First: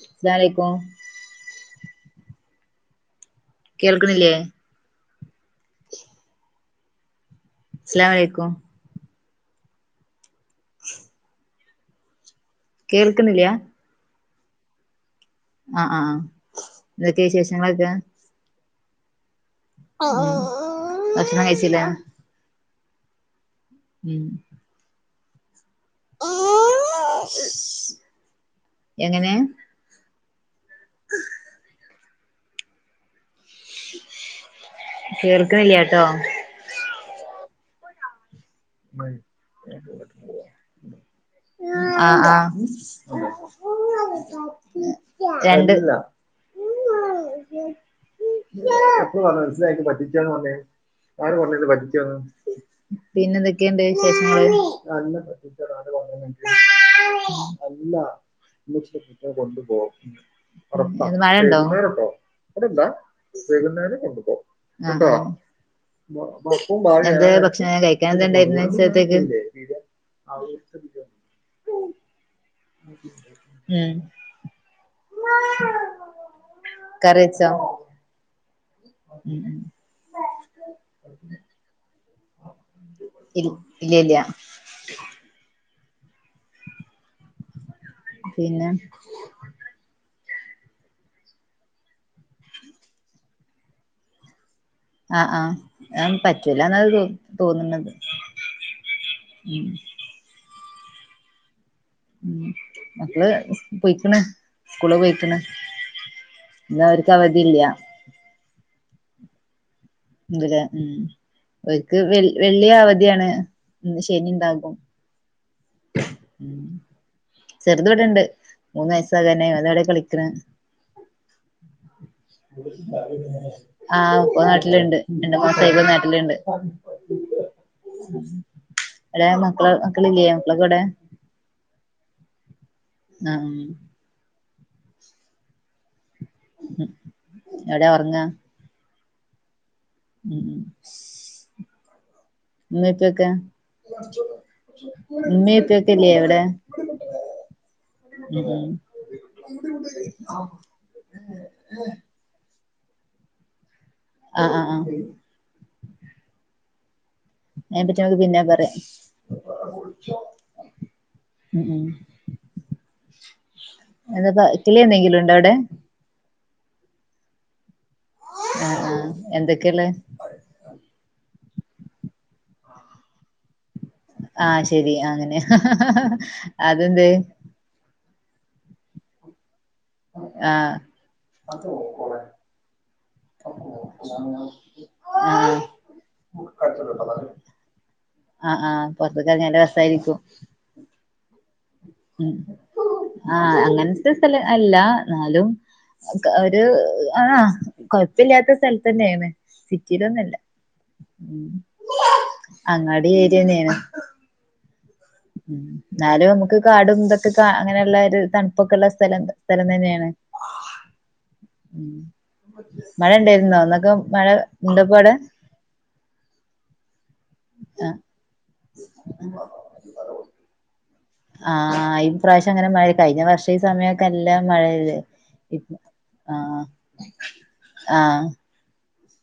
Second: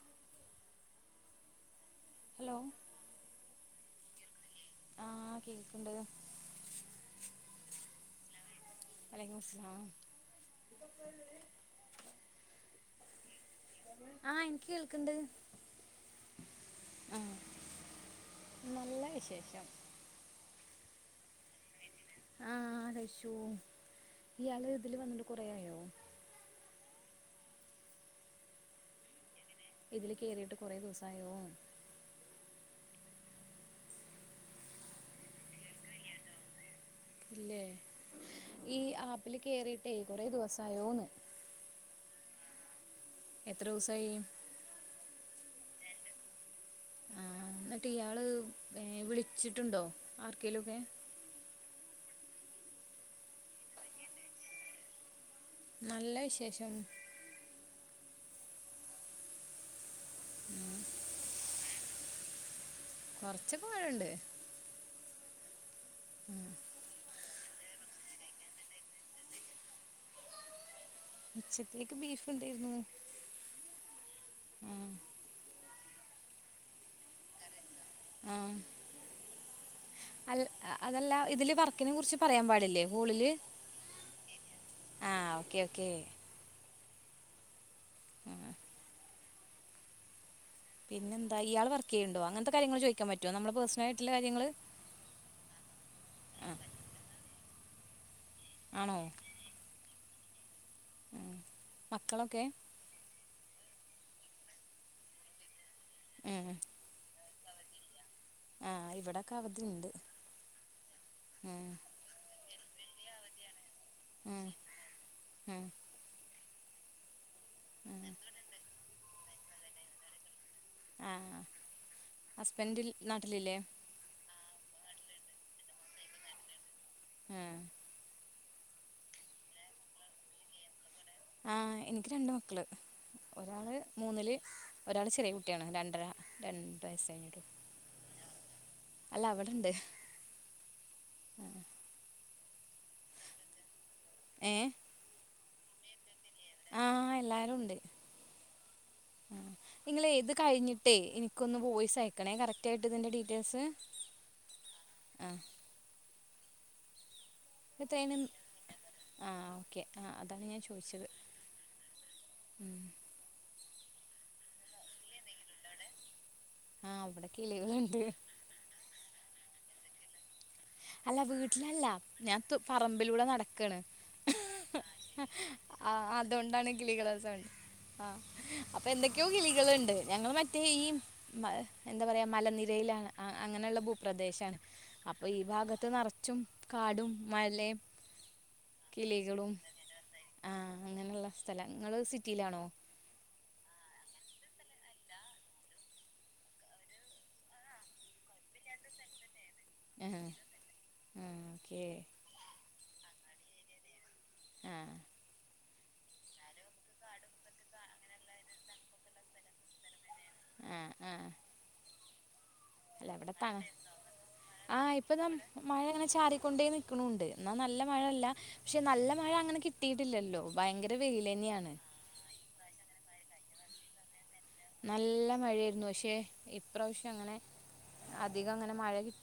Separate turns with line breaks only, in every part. അസ്ലാലൈക്കും
hello
കേൾക്ക്ണില്ലേ
ആഹ് കേക്ക്ണ്ട്
സ്‌ലാലൈക്കും
വലക്കുമുസ്ലാ
കേൾക്ക്ണില്ല
ആഹ് ഇൻക്ക് കേൾക്ക്ണ്ട്
ആഹ് ആഹ് ഇതൊക്കെ
ആഹ്
വിശേഷങ്ങളൊക്കെ
നല്ല വിശേഷം
ഉം ഭക്ഷണം കഴിച്ചിലെ
ആഹ് ലശു
ഉം
ഇയാള് ഇതില് വന്നിട്ട് കൊറെയായോ
[inaudible] എങ്ങനെ
ഇതില് കേറീട്ട് കൊറെ ദിവസായോ
കേൾക്ക്ണില്യാട്ടോ
ഇല്ലേ ഈ ആപ്പില് കേറിയിട്ടേ കൊറേ ദിവസായോന്ന്
ആഹ് ആഹ്
എത്ര വു സായി
രണ്ട്
ആഹ് എന്നട്ട് ഇയാള് വിളിച്ചിട്ടുണ്ടോ ആർക്കേലും ഒക്കെ
പിന്നെ എന്തൊക്കെണ്ട് വിശേഷങ്ങള് അല്ല
നല്ല വിശേഷം
കുട്ടെ കൊണ്ടു പോകും [inaudible] മഴണ്ടൊ
കൊറച്ചൊക്കെ മഴണ്ട്
ആഹ് എന്തെ ഭക്ഷണം കഴിക്കണ്ന്തെ ഇന്നേ ചേത്തേക്ക്
[unintelligible] ബീഫ് ഉണ്ടായിരുന്നു
ഉം
ആഹ്
[inaudible] കറ്യച്ചോ
ആഹ് അൽ അതല്ല ഇതില് വർക്കിനെ കുറിച്ച് പറയാൻ പാടില്ലേ ഹൂളില്
ഇൽ ഇല്ല ഇല്ല
ആഹ് ഓക്കേ ഓക്കേ
പിന്നെ
പിന്നെന്താ ഇയാൾ വർക്കയ്യുണ്ടോ അങ്ങൻത്തെ കാര്യങ്ങൾ ചോയ്ക്കാൻ പറ്റോ നമ്മള് പേഴ്സണൽ ആയിട്ടുള്ള കാര്യങ്ങള്
ആഹ് ആഹ് പറ്റൂല ന്നത് തോന്ന്ണത്
ആണോ
ഉം
ഉം
ഉം
മക്കളൊക്കെ
മക്കള് പോയിക്ക്ണ് സ്കൂള് പോയിക്ക്ണ്
ഉം
ഇന്ന അവർക്ക് അവധില്ല
ആഹ് ഇവടൊക്കെ അവധിണ്ട്
ഇതില് ഉം ഓര്ക്ക് വെൽ വെള്ളി അവധിയാണ് ശനി
ഉം
ഇണ്ടാകും
ഉം
ഉം ചെറ്ത് വിടണ്ട് മൂന്ന് വയസാകനെ അത [unintelligible] കളിക്ക്ണ്
ആ ഹസ്ബൻഡ് നാട്ടിലില്ലേ
ആഹ് [unintelligible] പ്പ ല്ണ്ട് രണ്ട് മാസ [unintelligible] നാട്ടില്ണ്ട്
ആ
ലെ മക്കള് മക്കളില്ലേ മക്കളക്കൊഊ ടെ
ആഹ് എനിക്ക് രണ്ട് മക്കള്
ആഹ്
ഒരാള് മൂന്നില് ഒരാൾ ചെറിയ കുട്ട്യാണ് രണ്ടര രണ്ട് വയസ്സ് കഴിഞ്ഞിട്ടുള്ളൂ
എവ്ടാ ഒറ്ങ്ങാ
അല്ല അവിടെണ്ട്
ഉം ഉം ഉമ്മി പ്യക്കെ
ഏ
ഉമ്മീ പ്പ ക്ക്യല്ലെവടെ
ആഹ് എല്ലാരും ഉണ്ട് ആ നിങ്ങളേ ഇത് കഴിഞ്ഞിട്ടേ എനിക്കൊന്ന് വോയിസ്‌ അയക്കണേ കറക്റ്റ് ആയിട്ട് ഇതിന്റെ ഡീറ്റെയിൽസ് ഇതിന്റെ ഡീറ്റെയിൽസ്
ആഹ ആഹ ആഹ
ഇത്തേനും
പറയാം
ആ ഓക്കെ ആ അതാണ് ഞാൻ ചോദിച്ചത്
ഉം ഉം
ഉം [inaudible]
എന്താപ്പ കില എന്തെങ്കിലും ഉണ്ടോ അവിടെ [unintelligible]
ആഹ് അവിടെ കിളികളു
ആ ആ എന്തൊക്കെയല്ലേ
ല്ല വീട്ടിലല്ല ഞാൻ പറമ്പിലൂടെ നടക്കാണ്
ആഹ ശെരി അങ്ങനെ ഹ ഹ ഹ അതെന്ത്?
ആഹ അപ്പൊ എന്തൊക്കെയോ കിളി കളുണ്ട് ഞങ്ങൾ മറ്റേ
ആഹ്
ഈ എന്താ പറയാ മലനിരയിലാണ് അങ്ങനെയുള്ള ഭൂപ്രദേശമാണ്. അപ്പൊ ഈ
ആഹ്
ഭാഗത്ത് നറച്ചും കാടും മലേം
ആഹ് ആഹ് പൊറത്ത്ക്ക് എറങ്ങിയാ
കിളികളും
നല്ല രസായിരിക്കും
ആഹ അങ്ങനെയുള്ള സ്ഥലംങ്ങള്
ഉം
സിറ്റിയിലാണോ?
ആഹ് അങ്ങനത്തെസ്ഥല അല്ല എന്നാലും ഒരു ആാ കൊഴപ്പില്ലാത്ത സ്ഥലത്ത്ന്നെണ്
ആഹ്
സിറ്റിയിലൊന്നുംല്ല
ആഹ്
ഉ
ഓക്കേ
അങ്ങാടി ഏരിയന്നന
ആഹ്
ഉ എന്നാലും നമുക്ക് കാടും ഇതൊക്കെ കാ അങ്ങനെയുള്ള ഒരു തണുപ്പൊക്കെള്ള സ്ഥലം സ്ഥലം തന്നെയാണ്.
ആഹ ആഹ
ഉം മഴ ഉണ്ടായിരുന്നോ ഒന്നൊക്കെ മഴ
ആഹ്
ഇണ്ടപ്പോ അവിടെ
ഇപ്പൊ ന മഴ അങ്ങനെ ചാറിക്കൊണ്ടേ നിക്കണണ്ട് എന്നാൽ നല്ല
ആഹ്
മഴല്ല പക്ഷെ നല്ല മ മഴ അങ്ങനെ കിട്ടിട്ടില്ലല്ലോ ഭയ
ആഹ് ഈ പ്രാവശ്യം അങ്ങനെ മഴ കഴിഞ്ഞ വർഷ ഈ സമയംൊക്കെ
നല്ല മഴയായിരുന്നു പക്ഷെ
ആഹ്
ഇപ്രാവശ്യം അങ്ങനെ
ആഹ്
അധികം അങ്ങനെ മഴ കിട്ടി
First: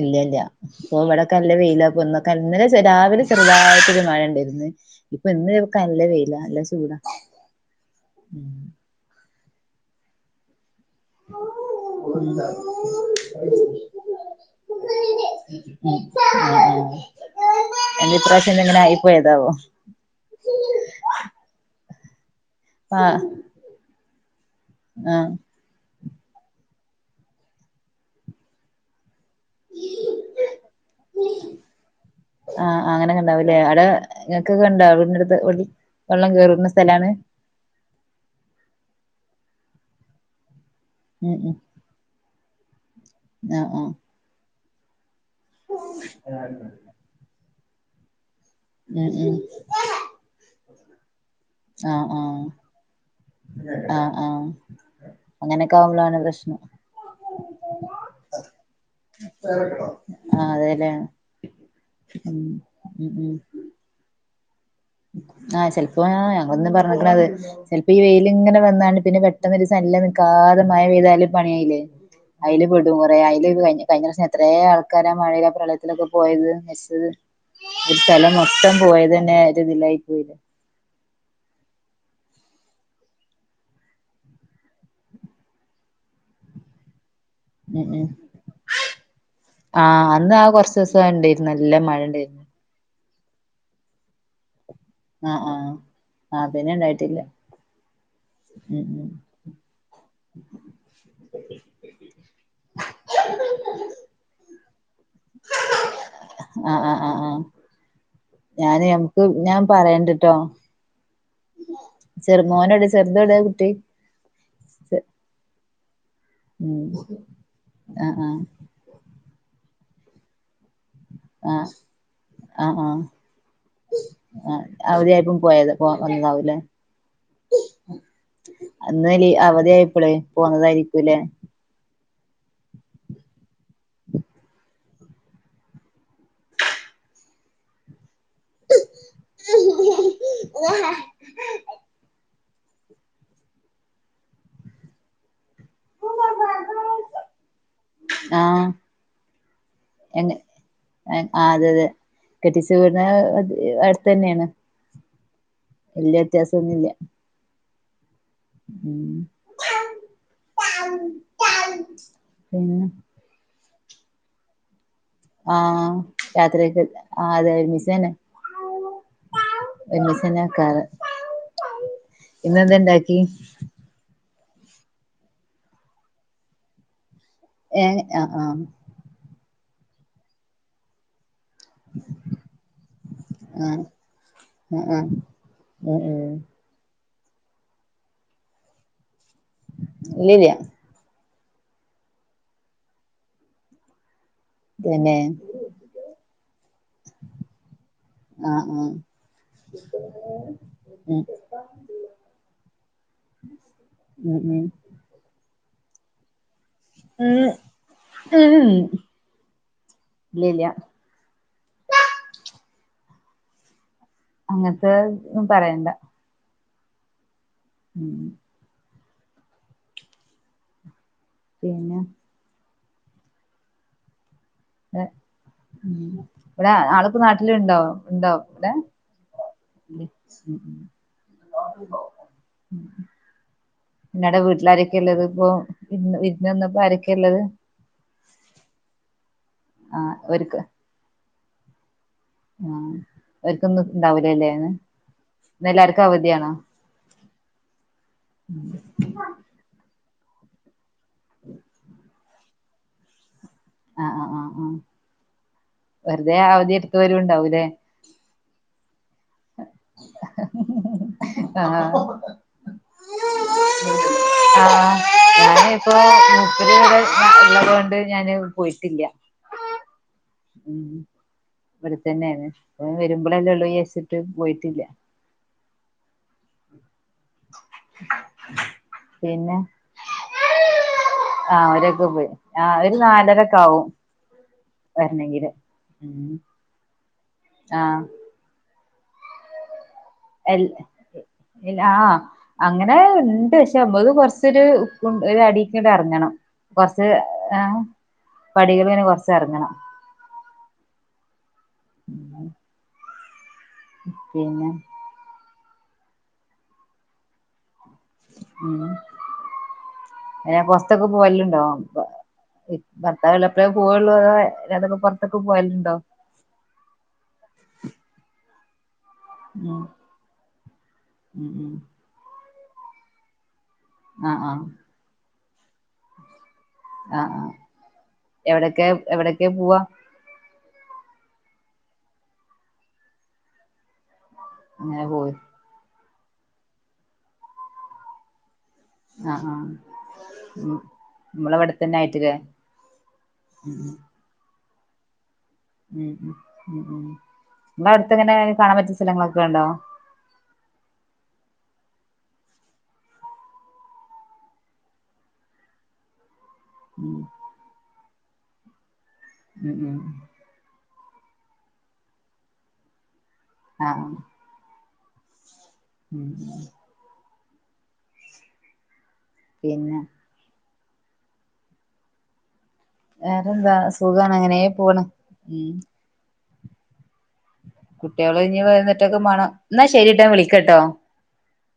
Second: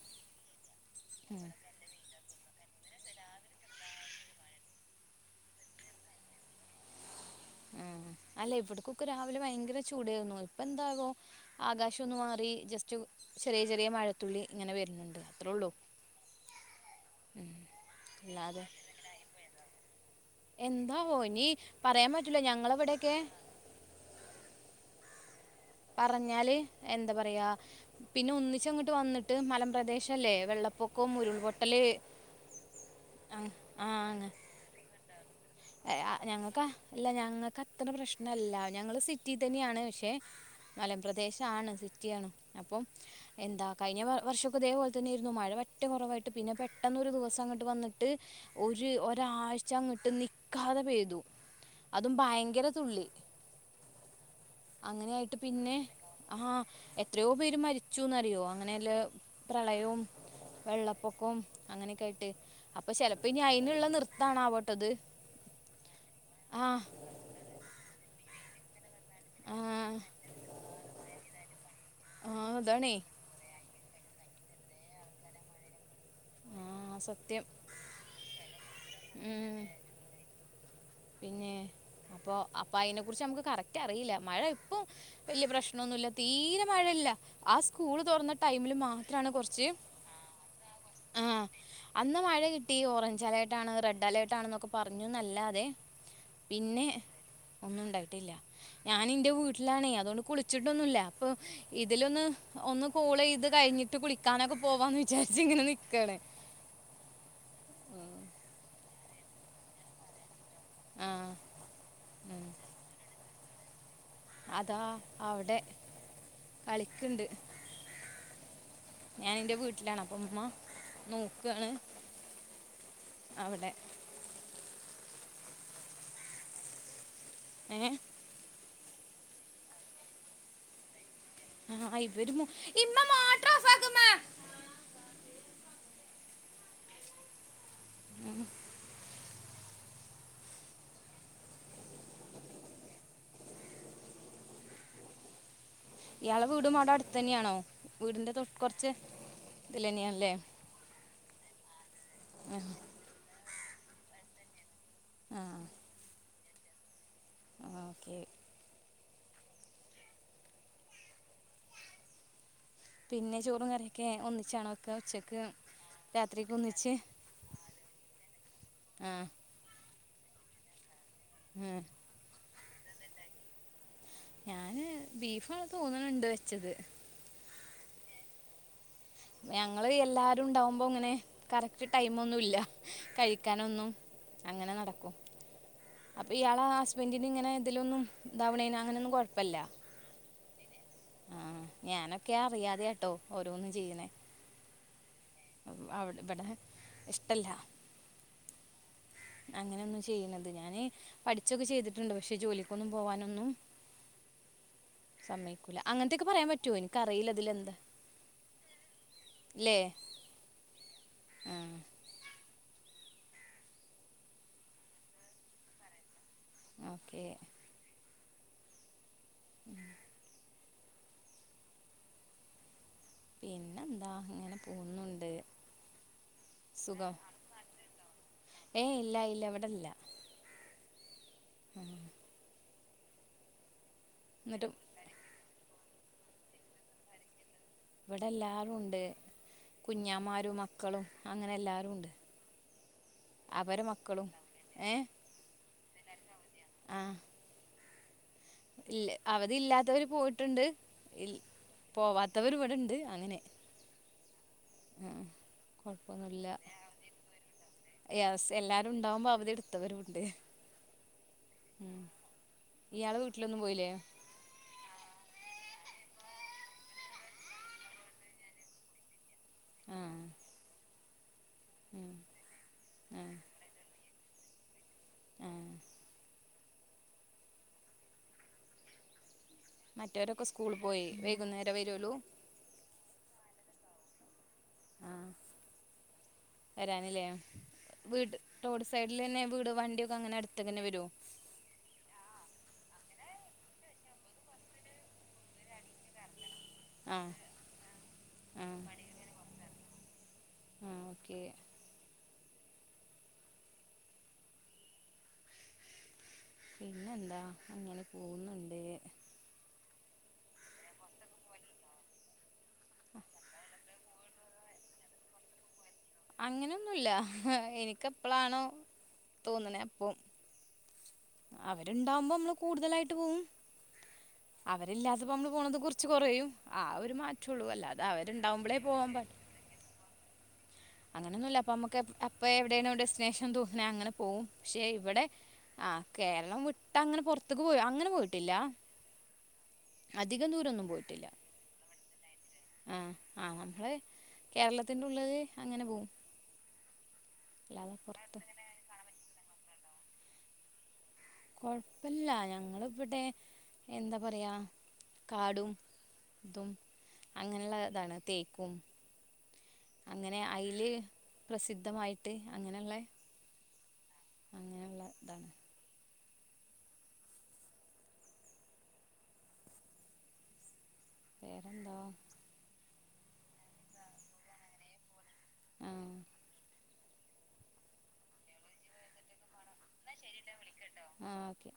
ഇല്ല ഇല്ല ഇപ്പ ഇവിടെൊക്കെ
ഉം
നല്ല വെയിലാപ്പൊന്ന് ഇന്നലെ രാവിലെ ചെറുതായിട്ടൊരു മഴയ ഉണ്ടായിരുന്നു ഇപ്പൊ ഇന്ന് വക്ക നല്ല പെയില നല്ല ചൂടാ
ആ അല്ല ഇവിടക്കൊക്കെ രാവിലെ ഭയങ്കര ചൂടേർന്നു. ഇപ്പ എന്താകോ ആകാശ ഒന്നന്ന് മാറി ജസ്റ്റ് ചെറിയ ചെറിയ മഴത്തുള്ളി ഇങ്ങനെ വരുന്നുണ്ട് അത്ര
എന്റെപ്രാവശ്യം എന്ത
അല്ലാതെ
ഇങ്ങനെയിപ്പോയതാവോ
എന്താവോ ഇനി പറയാൻ പറ്റലോ ഞങ്ങള എവിടെൊക്കെ
ആഹ് ആഹ്
പറഞ്ഞാല് എന്താ പറയാ പിന്നെ ഒന്നിച്ച അങ്ങോട്ട് വന്നിട്ട് ഇട്ട് മലപ്രദേശം അല്ലേ വെള്ളപ്പൊക്കവും ഉരുൾപൊട്ടല്
ആഹ് അങ്ങനൊക്കെ
ആഹ്
ഉണ്ടാവൂല്ലേ അവിടെ
ആഹ്
ങ്ങക്കൊക്കെ കണ്ട അവ-
ഞങ്ങൾക്ക് ഇല്ല ഞങ്ങൾക്ക് അത്ര പ്രശ്നല്ല ഞങ്ങള് സി സിറ്റി തന്നെയാണ് പക്ഷേ
ഉം ഉം
മലപ്രദേശണ് സിറ്റിയാണ് അപ്പം എന്താ
ആഹ് ആഹ്
കഴിഞ്ഞ വർഷംക്കെ ഇതേപോലെ തന്നെ ആയിരുന്നു മഴ വറ്റേ കുറവായിട്ട് പിന്നെ പെട്ടെന്ന ഒരു ദിവസം അങ്ങ വന്നിട്ട് ഒരു
ഉം ഉം
ഒരാഴ്ച അങ്ങിട്ട് നി പെയ്തു അതും ഭയങ്കര തുള്ളി
ആഹ ആഹ
അങ്ങനെയായിട്ട് പിന്നെ ആഹാ എത്രയോ പേര് മരിച്ചുന്ന്റിയോ അങ്ങനെയല്ല പ്രളയവും
ആഹ് അതെല്ലേ
വെള്ളപ്പൊക്കം അങ്ങനെയൊക്കെ ആയിട്ട്
ഉം
അപ്പൊ
ഉം
ചെിലപ്പോ
ഉം
അൈനുള്ള നൃത്തണ ആവോട്ടത്
ആഹ് ചെിലപ്പോ ഞങ്ങളൊന്നും പറഞ്ഞിക്കണത് ചെൽപ്പോ ഈ വെയിൽ ഇങ്ങനെ വന്നാണ് പിന്നെ പെട്ടെന്ന് ഒരു സലല്ല
ആ
നിൽക്കാത മമായ വ്തായാലും പണിയയിേ
ആഹ്
അയല്
അതാണേ
പെടും കൊറെേ അയല് കഴിഞ്ഞ കഴിഞ്ഞ പ്രശ്യം എത്ര ആൾക്കാരാ മഴയിലെ പ്രളയത്തിലൊക്കെ പോയത്
ആഹ് സത്യം
ഒരു സ്ഥല മൊത്തം പോയത്ന്നെ
ഉം
പോയില്ല
പിന്നെ അപ്പൊ അപ്പൊ അതിനെ കുുറിച്ച് നമുക്ക് കറക്റ്റ് അറിയില്ല മഴ ഇപ്പം വലിയ പ്രശ്നൊന്നുമല്ല തീരെ മഴയില്ല ആ
ഉം
സ്കൂള്
ഉം
തുറന്ന ടൈമില് മാത്രമാണ് കുറച്ച്
ആഹ് അന്ന് ആ കൊറച്ച് ദിവസം
ആ
ഇണ്ടായിരുന്നു നല്ല
മഴ
ഇണ്ടായിരുന്നു
കിട്ടി ഓറഞ്ച് അലർട്ടാണ് റെഡ് അലർട്ട ആണെന്നൊക്ക പറഞ്ഞുന്നല്ലാതെ
ആഹ പിന്നെ ഉണ്ടായിട്ടില്ലേ
ഒന്നും ഉണ്ടായിട്ടില്ല ഞാൻ എന്റെ വീട്ടിലാണേ അതുകൊണ്ട് കുളിച്ചിട്ടൊന്നുമല്ല അപ്പൊ ഇതിലൊന്ന് ഒന്ന് കൂള ഇത് കഴിഞ്ഞിട്ട് കുളിക്കാനൊക്കെ പോവാമെന്ന് വിചാരിച്ച് ഇങ്ങനെ നിൽക്കുകയാണ്
ആഹ ആഹ ആഹ് ആഹ ഞാന ഞാൻ പറയണ്ടിട്ടോ
ആ
ചെറുുമോനോട് ചെറുതോടെ
അതാ അവവിടെ
ഉം ആഹ ആഹ
ഞാൻ എന്റെ വീട്ടിലാാണ് അപ്പ അമ്മ
ആഹ ആഹ ആഹ
അവിടെ
ആഹ അവര്യിപ്പും പോയത് പോ വന്നതാവൂലേ
ഏ
അന്നല് അവധിയായിപ്പോളെ പോന്നതായിരിക്കൂല്ലെ
ആ ഇവര് ഇ മാ
ആ ഓ
ഇയാളെ വീടും മാട അടുത്ത് തന്നെയാണോ വീടിന്റെ തൊ കൊറച്ച്
എ ആ അതെ അതെ കെട്ടിച്ചര അടുത്ത തന്നെയാണ്
ആഹ
എല്ലാ വ്യത്യാസംൊന്നുമില്ല
ക്ക
പിന്നെ
പിന്നെ ചോറും കറിയൊക്കെ ഒന്നിച്ചാണോ ഒക്കെ ഉച്ചക്ക്
ആഹ
രാത്രിക്ക്
രാത്രിയൊക്കെ
ഒന്നിച്ച്
ആ അതെ മിസ തന്നെ
ആ
എമിസന ആക്കാറ്
ഉം
ഇന്നെന്തെണ്ടാക്കി
ഞാന് ബീഫ ആണ തോന്നണുണ്ട് വെച്ചത്
ഏ ആഹ ആഹ്
ഞങ്ങള് എല്ലാരും ഉണ്ടാവുമ്പോ ഇങ്ങനെ കറക്റ്റ് ടൈമ ഒന്നും ഇല്ല
ആഹ്
കഴിക്കാനൊന്നും അങ്ങനെ
ആഹ് ആഹ്
നടക്കും
ഉം
അപ്പൊ
ഉം
ഇയാളെ ആ ഹസ്ബൻറിന് ഇങ്ങനെന്തെലൊന്നും തവണേന അങ്ങനെയൊന്നും കൊഴപ്പ
ഇല്ലല്ല
ആഹ ഞാനൊക്കെ അറിയാതെ കേട്ടോ ഓരോന്നും ചെയ്യുന്നേ
ഇതന്നെ
അവിടെ ഇവിടെ ഇഷ്ടല്ല
ആഹ് ആഹ്
അങ്ങനെയൊന്നും ചെയ്യണുന്നത് ഞാന്
ഉം
പഠിച്ചൊക്കെ ചെയ്തിട്ടുണ്ട് പക്ഷെ ജോലിക്കൊന്നും പോവാനൊന്നും
ഉം
സമയക്കൂില്ല അങ്ങനത്തൊക്കെ പറയാൻ പറ്റ
ഉ ഉ
ഇല്ലേ
ഇല്ലല്ല
ആ
അങ്ങനത്തെ പറയണ്ട
ഓക്കേ
ഉം
ഉ
പിന്നെ
പിന്നെ എന്താ അങ്ങനെ
ഇവിടെ
സുഖം
ആൾക്ക് നാട്ടില ഇണ്ടാവും ഉണ്ടാവും അല്ല
ഏയ് ഇല്ല ഇല്ല ഇവിടില്ല
ഉ പിന്നടെ
എന്നിട്ട്
വീട്ടിലാരൊക്കെയള്ളത് ഇപ്പ ഇന്ന് ഇതിന്നപ്പോ ആരക്കള്ളത്
ഇവിടെ എല്ലാാരും ഉണ്ട്
ആഹ്
കുഞ്ഞാമാരും മക്കളും അങ്ങനെ എല്ലാാരും ഉണ്ട്
ആഹ
അവരെ
അവർക്കൊന്നും
മക്കളും
ഇണ്ടാവലല്ലേന്ന്െല്ലാവർക്കും അവധിയാണോ
ആഹ ഇല്ല അവധി ഇല്ലാത്തവര് പോയിട്ടുണ്ട് പോവാത്ത ഇവരി ഇവിടെണ്ട് അങ്ങനെ
ഉ വെറുതെ
കൊഴപ്പൊന്നുല്ല
അവധി എടുത്ത വരുും ഉണ്ടാവല്ലേ
യെസ് എല്ലാരും ഉണ്ടാവുമ്പോ അവ
ആഹ
ഇയാള്െ വീട്ടിലൊന്നും പോയില്ലേ
ഞാന ഇപ്പോൊ മുൂപ്പ രപൂടെ ഉള്ളത് കൊൊണ്ട് ഞാാന് പോയിട്ടില്ല
ആ
ഉ ഇവിടെത്തന്നെയാണ് വരുമ്പോഴല്ല ഉള്ളൂ ചച്ചിട്ട് പോയിട്ടില്ല
ആ
പിന്നെ
മറ്റവരൊക്കെ സ്കൂളിൽ പോയി
ആഹ
വൈകുന്നേരം
ഒരൊക്കെ
വരുള്ളൂ
പോയി ആ ഒരു നാലരക്കെ ആവുംും വരണെങ്കില് ഉ
ല്ലേ വീട് റോഡ് സൈഡിൽ തന്നെ വീട് വണ്ട
ആ അങ്ങനെ അങ്ങനെ ഉണ്ട് പക്ഷെ അത് കൊറച്ചൊരു ഉ അടക്കണ്ട് അറങ്ങണം കൊറച്ച് ആ
ആ
പടികൾ പിനെ കൊറച്ച് ഇറങ്ങണം
ആ ഓക്കേ
ഉം പിന്നെ
പിന്നെന്താ അങ്ങനെ പോകുന്നുണ്ട്
ഉ ഭത്തൊക്കെ പോ വല്ലുണ്ടോ ഭർത്താവവിില എപ്പഴേ പോവുള്ളൂ അ അ അതൊക്കെറത്തക്ക പോയലുണ്ടോ
അങ്ങനെയൊന്നുമല്ല എനിക്ക എപ്പളാണോ
ഉം
തോന്നണേ അപ്പം
ഉം ഉം
അവരുണ്ടാവുമ്പോ നമ്മള് കൂടുതലായിട്ട് പോകും
ആഹ ആഹ
അപ്പൊ നമ്മള് പോണുന്നത് കുറിച്ച് കുറയും ആ ഒരു
ആഹ് ആഹ്
മാറ്റുള്ളൂ അല്ലാതെ അവരുണ്ടാവുമ്പോളേ
എവിടൊക്കെ
പോവാൻ പ
എവിടൊക്കെ പോവാ
അങ്ങനൊന്നുല്ല അപ്പൊ നമുക്ക് അപ്പൊ എവിടെണോ ഡെസ്റ്റിനേഷൻ തോന്ന്ണേ അങ്ങനെ പോവും പക്ഷെ
അങ്ങനെ
ഇവിടെ
പോയി
ആ കേരളം വിട്ട് അങ്ങനെ പൊറത്ത്ക്ക് പോയി അങ്ങനെ പോയിട്ടില്ല
ആഹ് ആ
അധികം ദൂരൊന്നും പോയിട്ടില്ല
നമ്മളവിടെത്തന്നെ ആയിട്ട്ല്ലേ ഉം
കേരളത്തിനുള്ളിതല്
ഉം ഉം ഉം ഉം നമ്മ
അല്ലാതെ
അടുത്തെ എങ്ങനെ
പുറത്ത്
കാണാൻ പറ്റിയ സ്ഥലങ്ങളൊക്കെ ഉണ്ടോ
കൊഴപ്പില്ല ഞങ്ങളി ഇപ്പടെ എന്താ പറയാ കാടും ഇതും
ഉം
അങ്ങനെയുള്ള ഇതാണ് തേക്കും
ഉം ഉം
അങ്ങനെ അതിൽ പ്രസിദ്ധമായിട്ട് അങ്ങനെയുള്ള
ആഹ്
അങ്ങനെയുള്ള ഇതാണ്
ഉം പിന്നെ
വേറെന്താ
വേറെന്താ സുഖാണ് അങ്ങനെ പോണ് ഉം
ആ
കുട്ടികള് ഇഞ് വുന്നിട്ടൊക്കെ മാണം എന്നാ ശരിട്ടാ ഞാൻ വിളിക്കട്ടോ
ആ ഓക്കെ